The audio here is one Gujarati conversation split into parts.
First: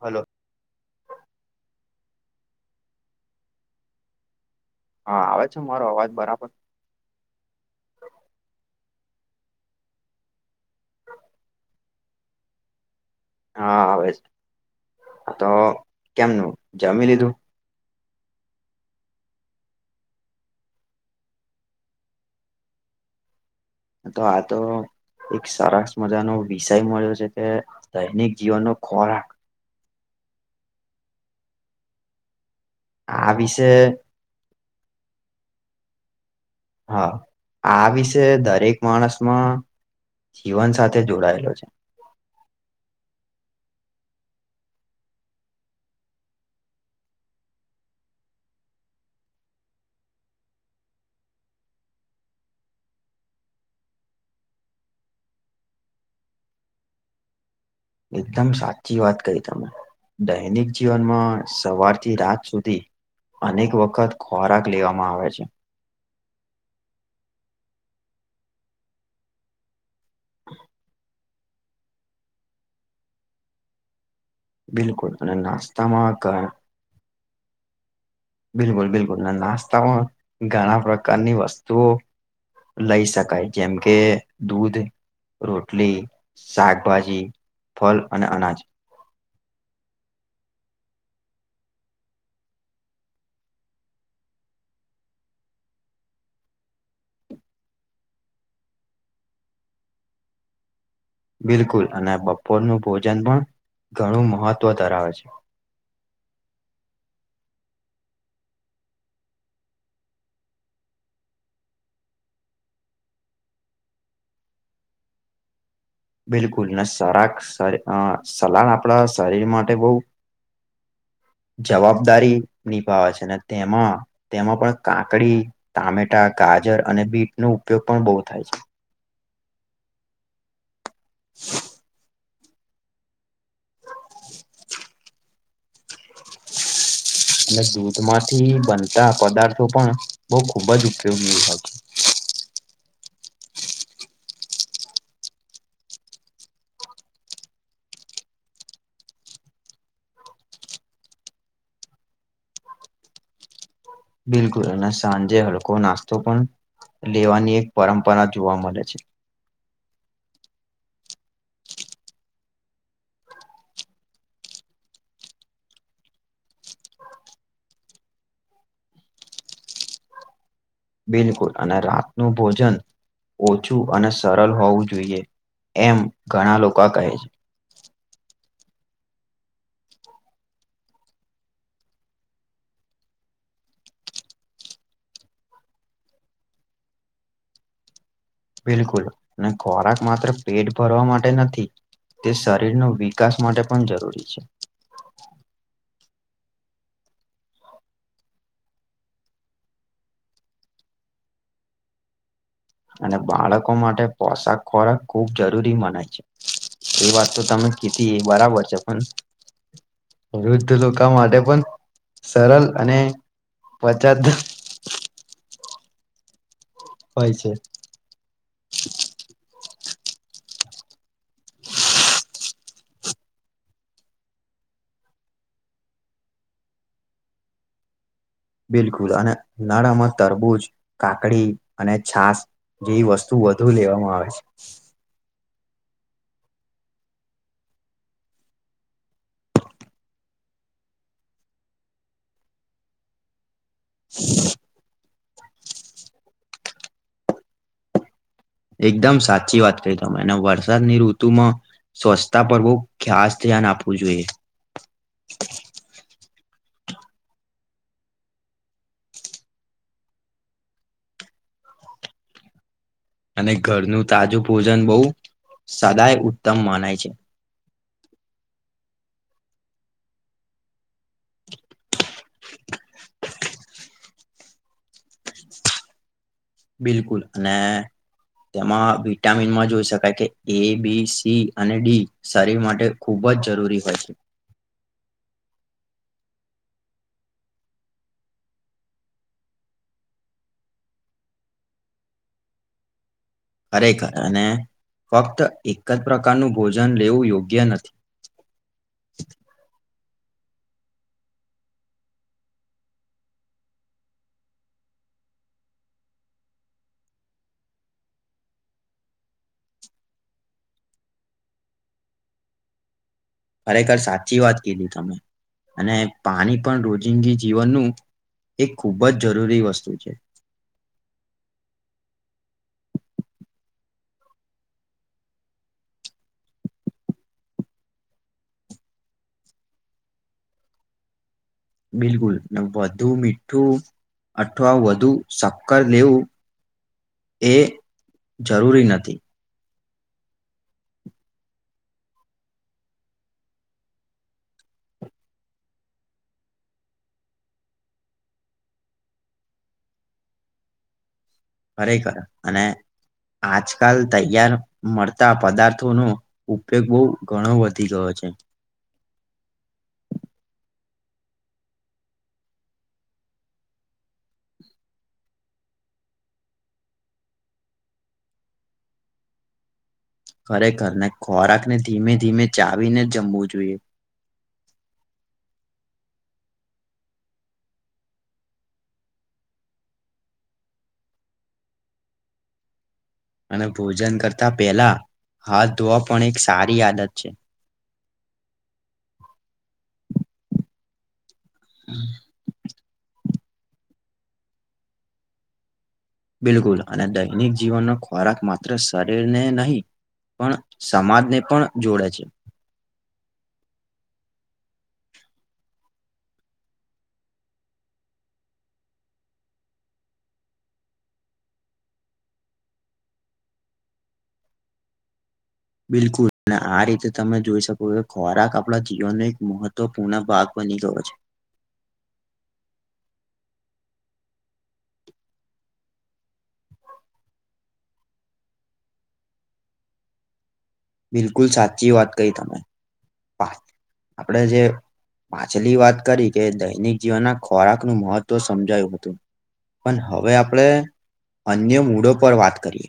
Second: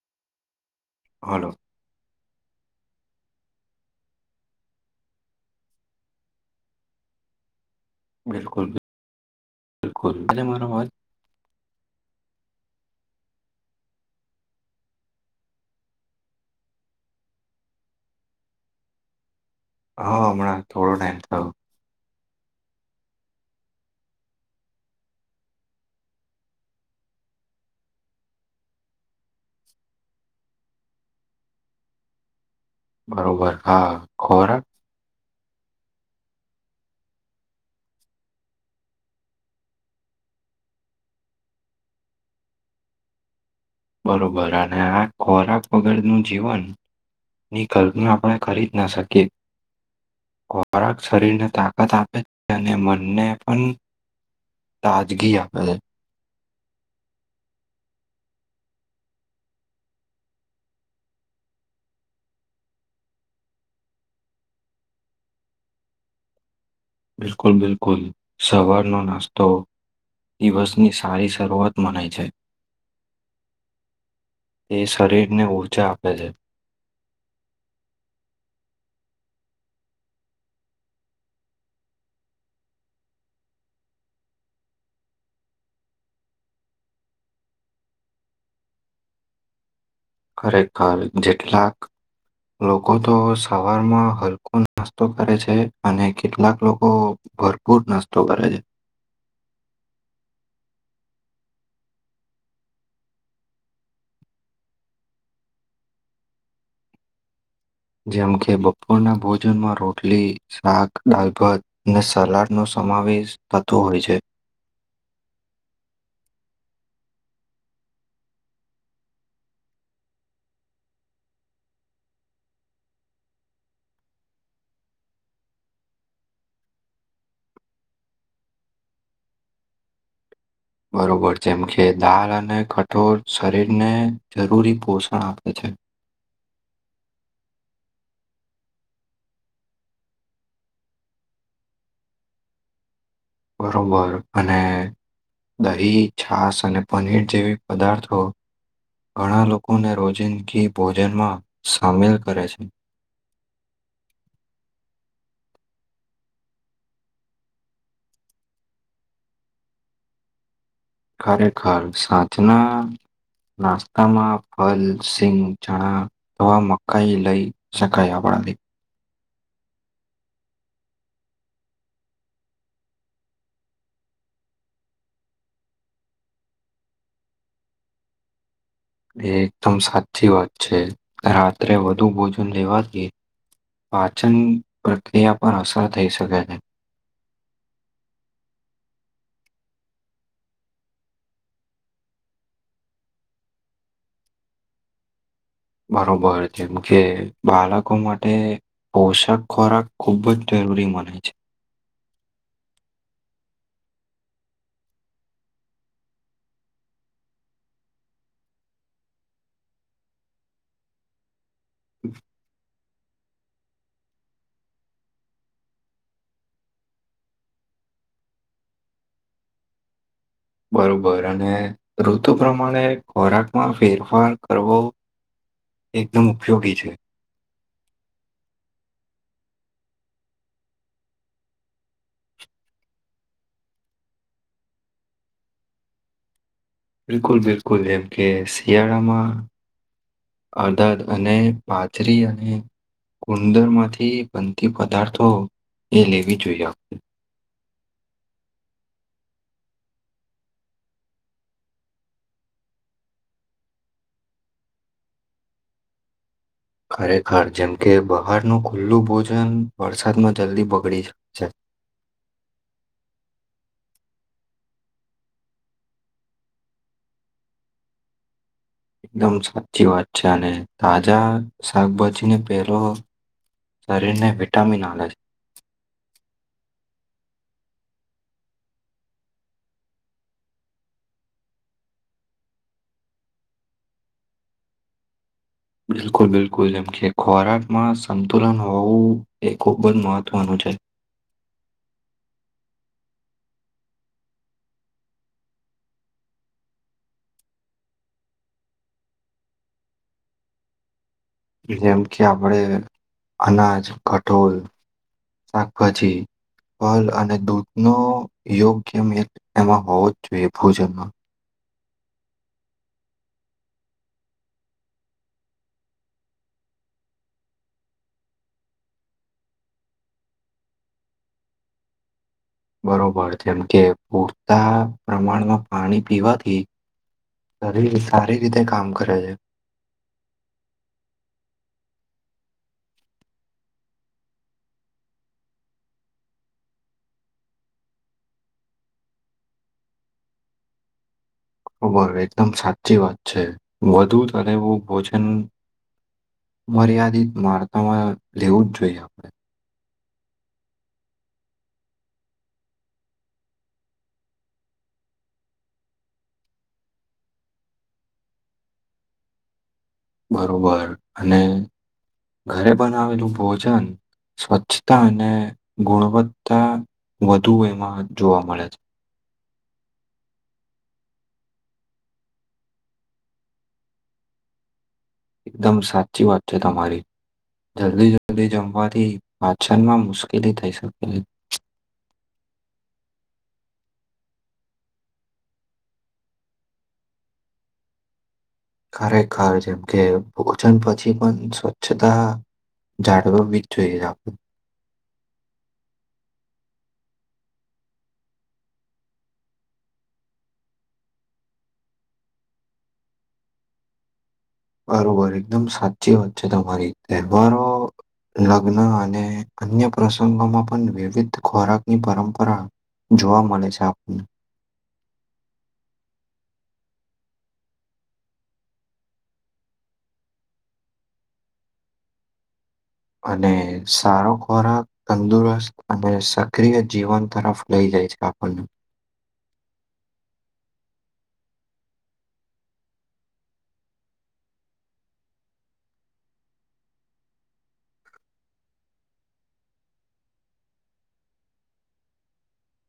હલો. હાલો. હા આવે છે મારો અવાજ બરાબર? બિલકુલ બિલકુલ મારો અવાજ હા આવે, તો કેમનું જમી લીધું? હા હમણાં થોડો ટાઈમ થયો. તો આા તો એક સારસ મજાનો વિષય મળ્યો છે કે દૈનિક જીવનનો ખોરાક. આ બરોબર વિશે હા ખોરાક. હા આ વિશે દરેક માણસમાં. જીવન સાથે જોડાયેલો છે. બરોબર અને આ ખોરાક વગર નું જીવન. ની કલ્પના આપણે કરી જ ન શકીએ. ખોરાક શરીરને તાકાત આપે છે અને મનને પણ. તાજગી આપફલ. એકદમ સાચી વાત કહી તમે. દૈનિક જીવનમાં સવારથી રાત સુધી. અનેક વખત ખોરાક લેવામાં આવે છે. બિલકુલ બિલકુલ સવારનોો નાસ્તો દિવસની સારી. જરૂઆત મનેય છે. તે બિલકુલ અને શરીરને ઊંચા આપે નાસ્તામાં છે. ઘ- બિલકુલ બિલકુલ નાસ્તામાં ઘણા પ્રકારની વસ્તુઓ. લઈ શકાય જેમ કે દૂધ. રોટલી શાકભાજી ફલ અને અનાજ. ખરેખર જેટલાક. લોકો તો સવારમાં હલકો નાસ્તો કરે છે અને કેટલાક લોકો. ભરપૂર નાસ્તો કરે છે બિલકુલ અને બપોરનું ભોજન પણ ઘણું મહત્વ ધરાવે છે. જેમ કે બપોરના ભોજનમાં રોટલી શાક દાલ ભાત અને સલાડ નો. સમાવેશ તત્વ હોય છે. બિલકુલ ને સરાક સલાન આપણા શરીર માટે બહ હ જવાબદારી નિભાવે છે ને તેમાં તેમાં પણ કાકડી ટામેટા. ગાજર અને બીટ નો ઉપયોગ પણ બહુ થાય છે. બરોબર જેમકે દાળ અને કઠોળ શરીરને જરૂરી પોષણ આપે. અચ્છા. હ. એ દૂધ માંથી બનતા પદાર્થો પણ બહ ખુબ જ ઉપયોગી. [unintelligible] બરોબર અને, દહી છાસ અને પનીર જેવી પદાર્થો. ઘણા લોકોને રોજિંદગી ભોજનમાં સામેલ કરે છે. બિલકુલ સાંજે હડકો નાસ્તો પણ. લેવાની એક પરંપરા જોવા મળે છે. ખરેખર સાચના. નાસ્તામાં ફલ સિંગ ચણા અવા મકાઈ લઈ શકાય આપ. ાલે. બિલકુલ અને રાતનું ભોજન. ઓછું અને સરળ હોવું જોઈએ એમ ઘણા લોકો કહે છે. એ એકદમ સાચી વાત છે રાત્રે વધુ ભોજન લેવા દઈ. પાચન પ્રક્રિયા પર અસર થઈ શકે છે. બિલકુલ અને ખોરાક માત્ર પેટ ભરવા માટે નથી. તે શરીરનો વિકાસ માટે પણ જરૂરી છે. બરોબર જેમ કે બાળકો માટે. પોશક ખોરાક ખૂબ જ જરૂરી મને છે. અને બાળકો માટે પોશાક ખોરાક ખૂબ જરૂરી બને છે એ વાત તો તમે કીધી એ બરાબર છે પણ વૃદ્ધ લોકો માટે પણ સરલ અને પચત હોય છે બરોબર અને ઋતુ પ્રમાણે ખોરાકમાં ફેરફાર કરવો એકદમ ઉપયોગી છે બિલકુલ અને નરમ તરબૂજ કાકડી અને છાસ જેવી વસ્તુ વધુ લેવામાં આવે બિલકુલ બિલકુલ એમ કે શિયાળામાં અદદ અને પાથરી અને ક ઉુંદર માંથી બનતી પદાર્થો એ લેવી જોઈએ એકદમ સાચી વાત કહી ત એને વરસાદની ઋતુમાં સ્વચ્છતા પરવું ખાસ ધ્યાન આપવું જોઈએ ખરેખર જેમ કે બહારનું ખુલ્લું ભોજન વરસાદમાં જલ્દી બગડી જાય છે [inaudible] અને ઘરનું તાજું ભોજન બહુ સદાય ઉત્તમ મનાય છે એકદમ સાચી વાત છે અને તાજા શાકભાજીને પેલો શરીરને વિટામિન આવે છે બિલકુલ અને તેમાં વિટામિનમાં જોઈ શકાય કે એ બી સી અને ડી શરીર માટે ખૂબ બ જ જરૂરી હોય છે બિલકુલ બિલકુલ જેમ કે ખોરાકમાં સંતુલન હોવું એ ખુબ જ મહત્વનું છે હ [inaudible] ખરેખર અને ફક્ત એક જ પ્રકારનું ભોજન લેવું યોગ્ય નથી જેમ કે આપડે અનાજ કઠોળ શાકભાજી ફલઅને દૂધનો યોગ્ય મેટ એમાં હોવો જ જોઈએ ભોજનમાં ખરેખર સાચી વાત કીધી તમે અને પાણી પણ રોજિંદી જીવનનું એ ખૂબ જ જરૂરી વસ્તુ છે બરોબર જેમ કે પૂરતા પ્રમાણમાં પાણી પીવાથી શરીર સારી રીતે કામ કરે છે બિલકુલ વધુ મીઠું અઠવા વધુ સક્કર લેવું એ જરૂરી નથી. બરાબર એકદમ સાચી વાત છે. વધુ તળેલુ ભોજન મર્યાદિત માત્રા માં લેવું જ જોઈએ આપડે. ખરે ખરે અને આજકાલ તૈયાર મળતા પદાર્થોનો ઉપયોગ બહુ ઘણો વધી ગયો છે. હ [inaudible] બરોબર અને ઘરે બનાવેલું ભોજન સ્વચ્છતા અને ગુણવત્તા વધુ એમાં જોવા મળે છે. ખરેખર ને ખોરાકને ધીમે ધીમે ચાવીને જમવું જોઈએ. એકદમ સાચી વાત છે. તમારી જલ્દી જલ્દી જમવાથી પાચનમાં મુશ્કેલી થઈ શકે છે. અને ભોજન કરતા પહેલા હાથ ધોવા પણ એક સારી આદત છે. [inaudible] ખરેખર જેમ કે ભોજન પછી પણ સ્વચ્છતા જાળવવી. એ મીચું જા આપ [unintelligible] બિલકુલ અને દૈનિક જીવનનો ખોરાક માત્ર શરીરને નહીં. પણ સમાજને પણ જોડે છે. બરોબર એકદમ સાચી વાત છે. તમારી તહેવારો લગ્ન અને અન્ય પ્રસંગોમાં પણ વિવિધ ખોરાકની પરંપરા જોવા મળે છે. આપણને બિલકુલ અને આ રીતે તમે જોઈ શકો કે ખોરાક આપણા જીવનનો એક મહત્વપૂર્ણ ભાગ બની ગયો છે. [inaudible] અને સારો ખોરાક તંદુરસ્ત અને સક્રિય જીવન તરફ લઈ જાય છે. આપ આપને બિલકુલ સાચી વાત કહી તમે વાત આપડે જે પાછલી વાત કરી કે દૈનિક જીવનના ખોરાકનું મહત્વ સમજાયું હતું પણ હવે આપણે અન્ય મૂડો પર વાત કરીએ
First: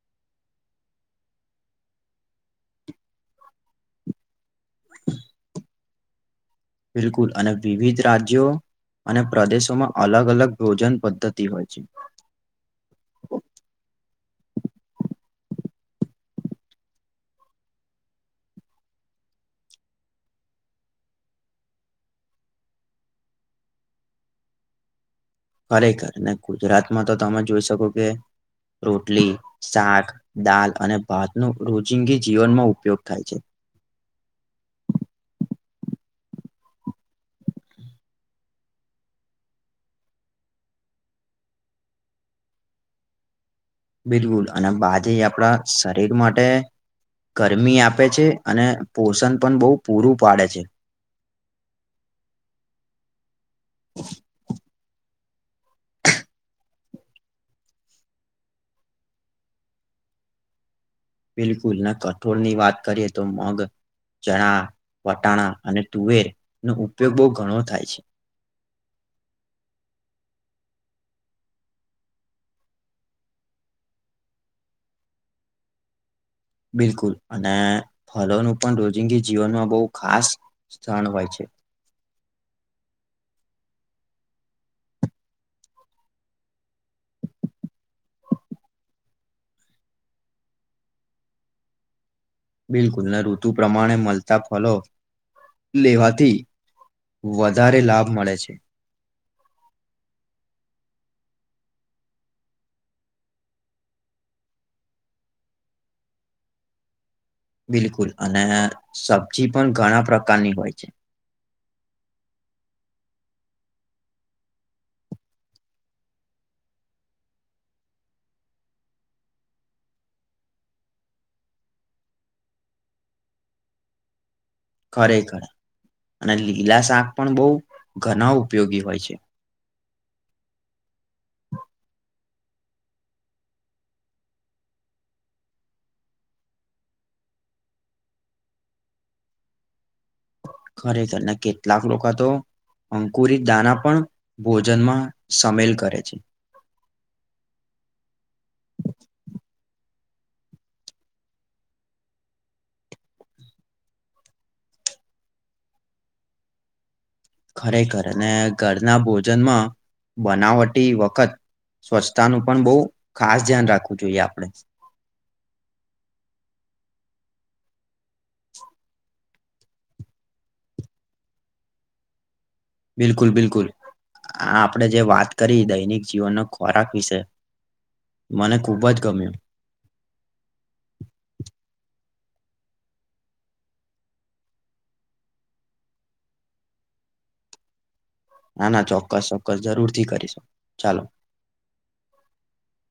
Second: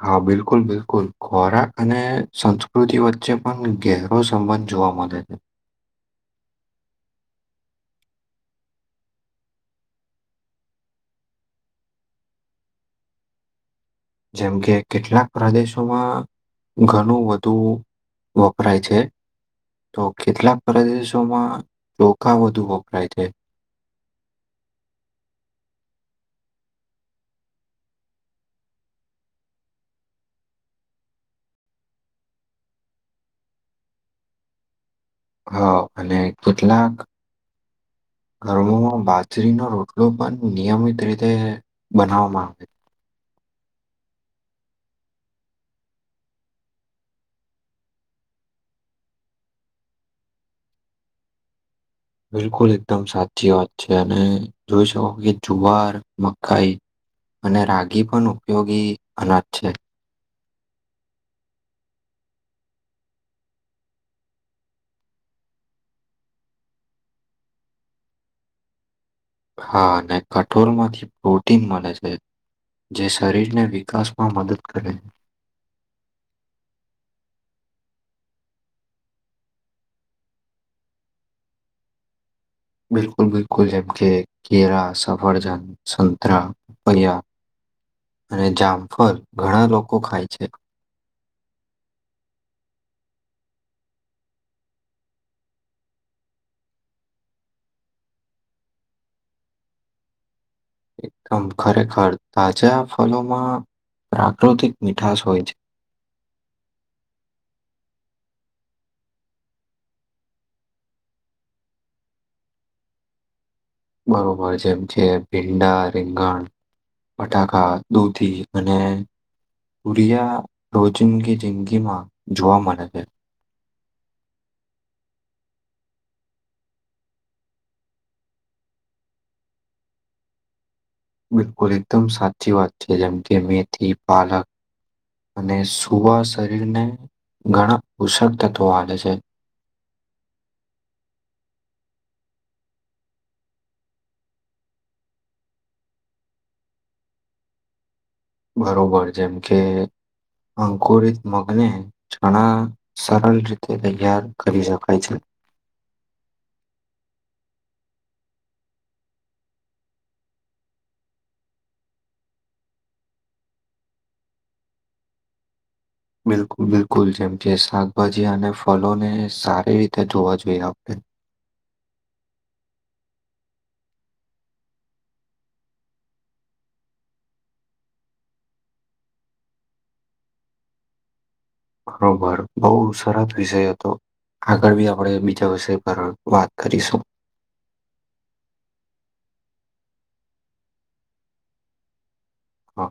હા બિલકુલ બિલકુલ ખોરાક અને સંસ્કૃતિ વચ્ચે પણ ગેહરો સંબંધ છે. જોવા મળે છે. બિલકુલ અને વિવિધ રાજ્યો અને પ્રદેશોમાં અલગ અલગ ભોજન પદ્ધતિ હોય છે. [inaudible] જેમ કે કેટલાક પ્રદેશોમાં ઘણું બધું વપરાય છે. તો કેટલાક પરદેશોમાં ચોખા વધુ વપરાય છે. ખરેખર ને ગુજરાતમાં તો તમે જોઈ શકો કે રોટલી શાક દાળ અને ભાત નો રોદીગી જીવનમાં ઉપયોગ થાય છે. [inaudible] હા અને કેટલાક, [inaudible] ઘરોમાં બાજરીનો રોટલો પણ નિયમિત રીતે બનાવવા માં આવે છે. બિલકુલ અને બાજરી આપણા શરીર માટે ગરમી આપે છે. અને પોષણ પણ બહુ પૂરું પાડે છે. બિલકુલ એકદમ સાચી વાત છે. અને જોઈ શકો કે જુવાર, મકાઈ અને રાગી પણ ઉપયોગી અનાજ છે. બિલકુલ ના કઠોળ ની વાત કરીએ તો મગ. ચણા, વટાણા અને તુવેર નો ઉપયોગ બહુ ઘણો થાય છે. [inaudible] હા અને કઠોળ માંથી પ્રોટીન મળે છે જે શરીરને વિકાસમાં મદદ કરે [inaudible] બિલકુલ અને ફલોનું પણ રોજિંગી જીવનમાં બહુ ખાસ સ્થણ હોય છે [inaudible] બિલકુલ બિલકુલ જેમ કે કેરા સફરજન સંતરા પયયા અને જામફર ઘણા લોકો ખાય છે બિલકુલ ને ઋતુ પ્રમાણે મળતા ફલો લેવાથી વધારે લાભ મળે છે [inaudible] એકદમ ખરેખર તાજા ફલોમાં પ્રાકૃતિક મીઠાશ હોય છે બિલકુલ અને સબ્જી પણ ઘણા પ્રકારની હોય છે [inaudible] બરોબર છે એમ છે ભીંડા રીંગણ બટાકા દૂધી અને તૂરિયા રોજિંદગી જિંદગીમાં જોવા મળે છે ખરે ખર અને લીલા શાક પણ બહુ ઘણા ઉપયોગી હોય છે [inaudible] બિલકુલ એકદમ સાચી વાત છે જેમ કે મેથી પાલક અને સુવા શરીરને ઘણા ઉષક તત્વો આવે છે ખરેખર ને કેટલાક લોકો હતો અંકુરીત દાના પણ ભોજનમાં સામેલ કરે છે [inaudible] બરોબર જેમ કે અંકુરિત મગને જણા સરળ રીતે તૈયાર કરી શકાય છે [inaudible] ખરેખર અને ઘરના ભોજનમાં બનાવટી વખત સ્વચ્છતાનું પણ બહુ ખાસ ધ્યાન રાખવું જોઈએ આપણે બિલકુલ બિલકુલ જેમ જે શાકભાજી અને ફલોને સારી રીતે જોવા જોઈએ આપણે બિલકુલ બિલકુલ હ આપણેે જે વાત કરી દૈનિક જીવનનો ખોરાક વિશે મને ખૂબ જ ગમ્યું બરોબર બહુ સરસ વિષય હતો આગળ બી આપણે બીજા વિષય પર વાત કરીશું [inaudible] ના ના ચોક્કસ ચોક્કસ જરૂરથી કરી શકો ચાલો હા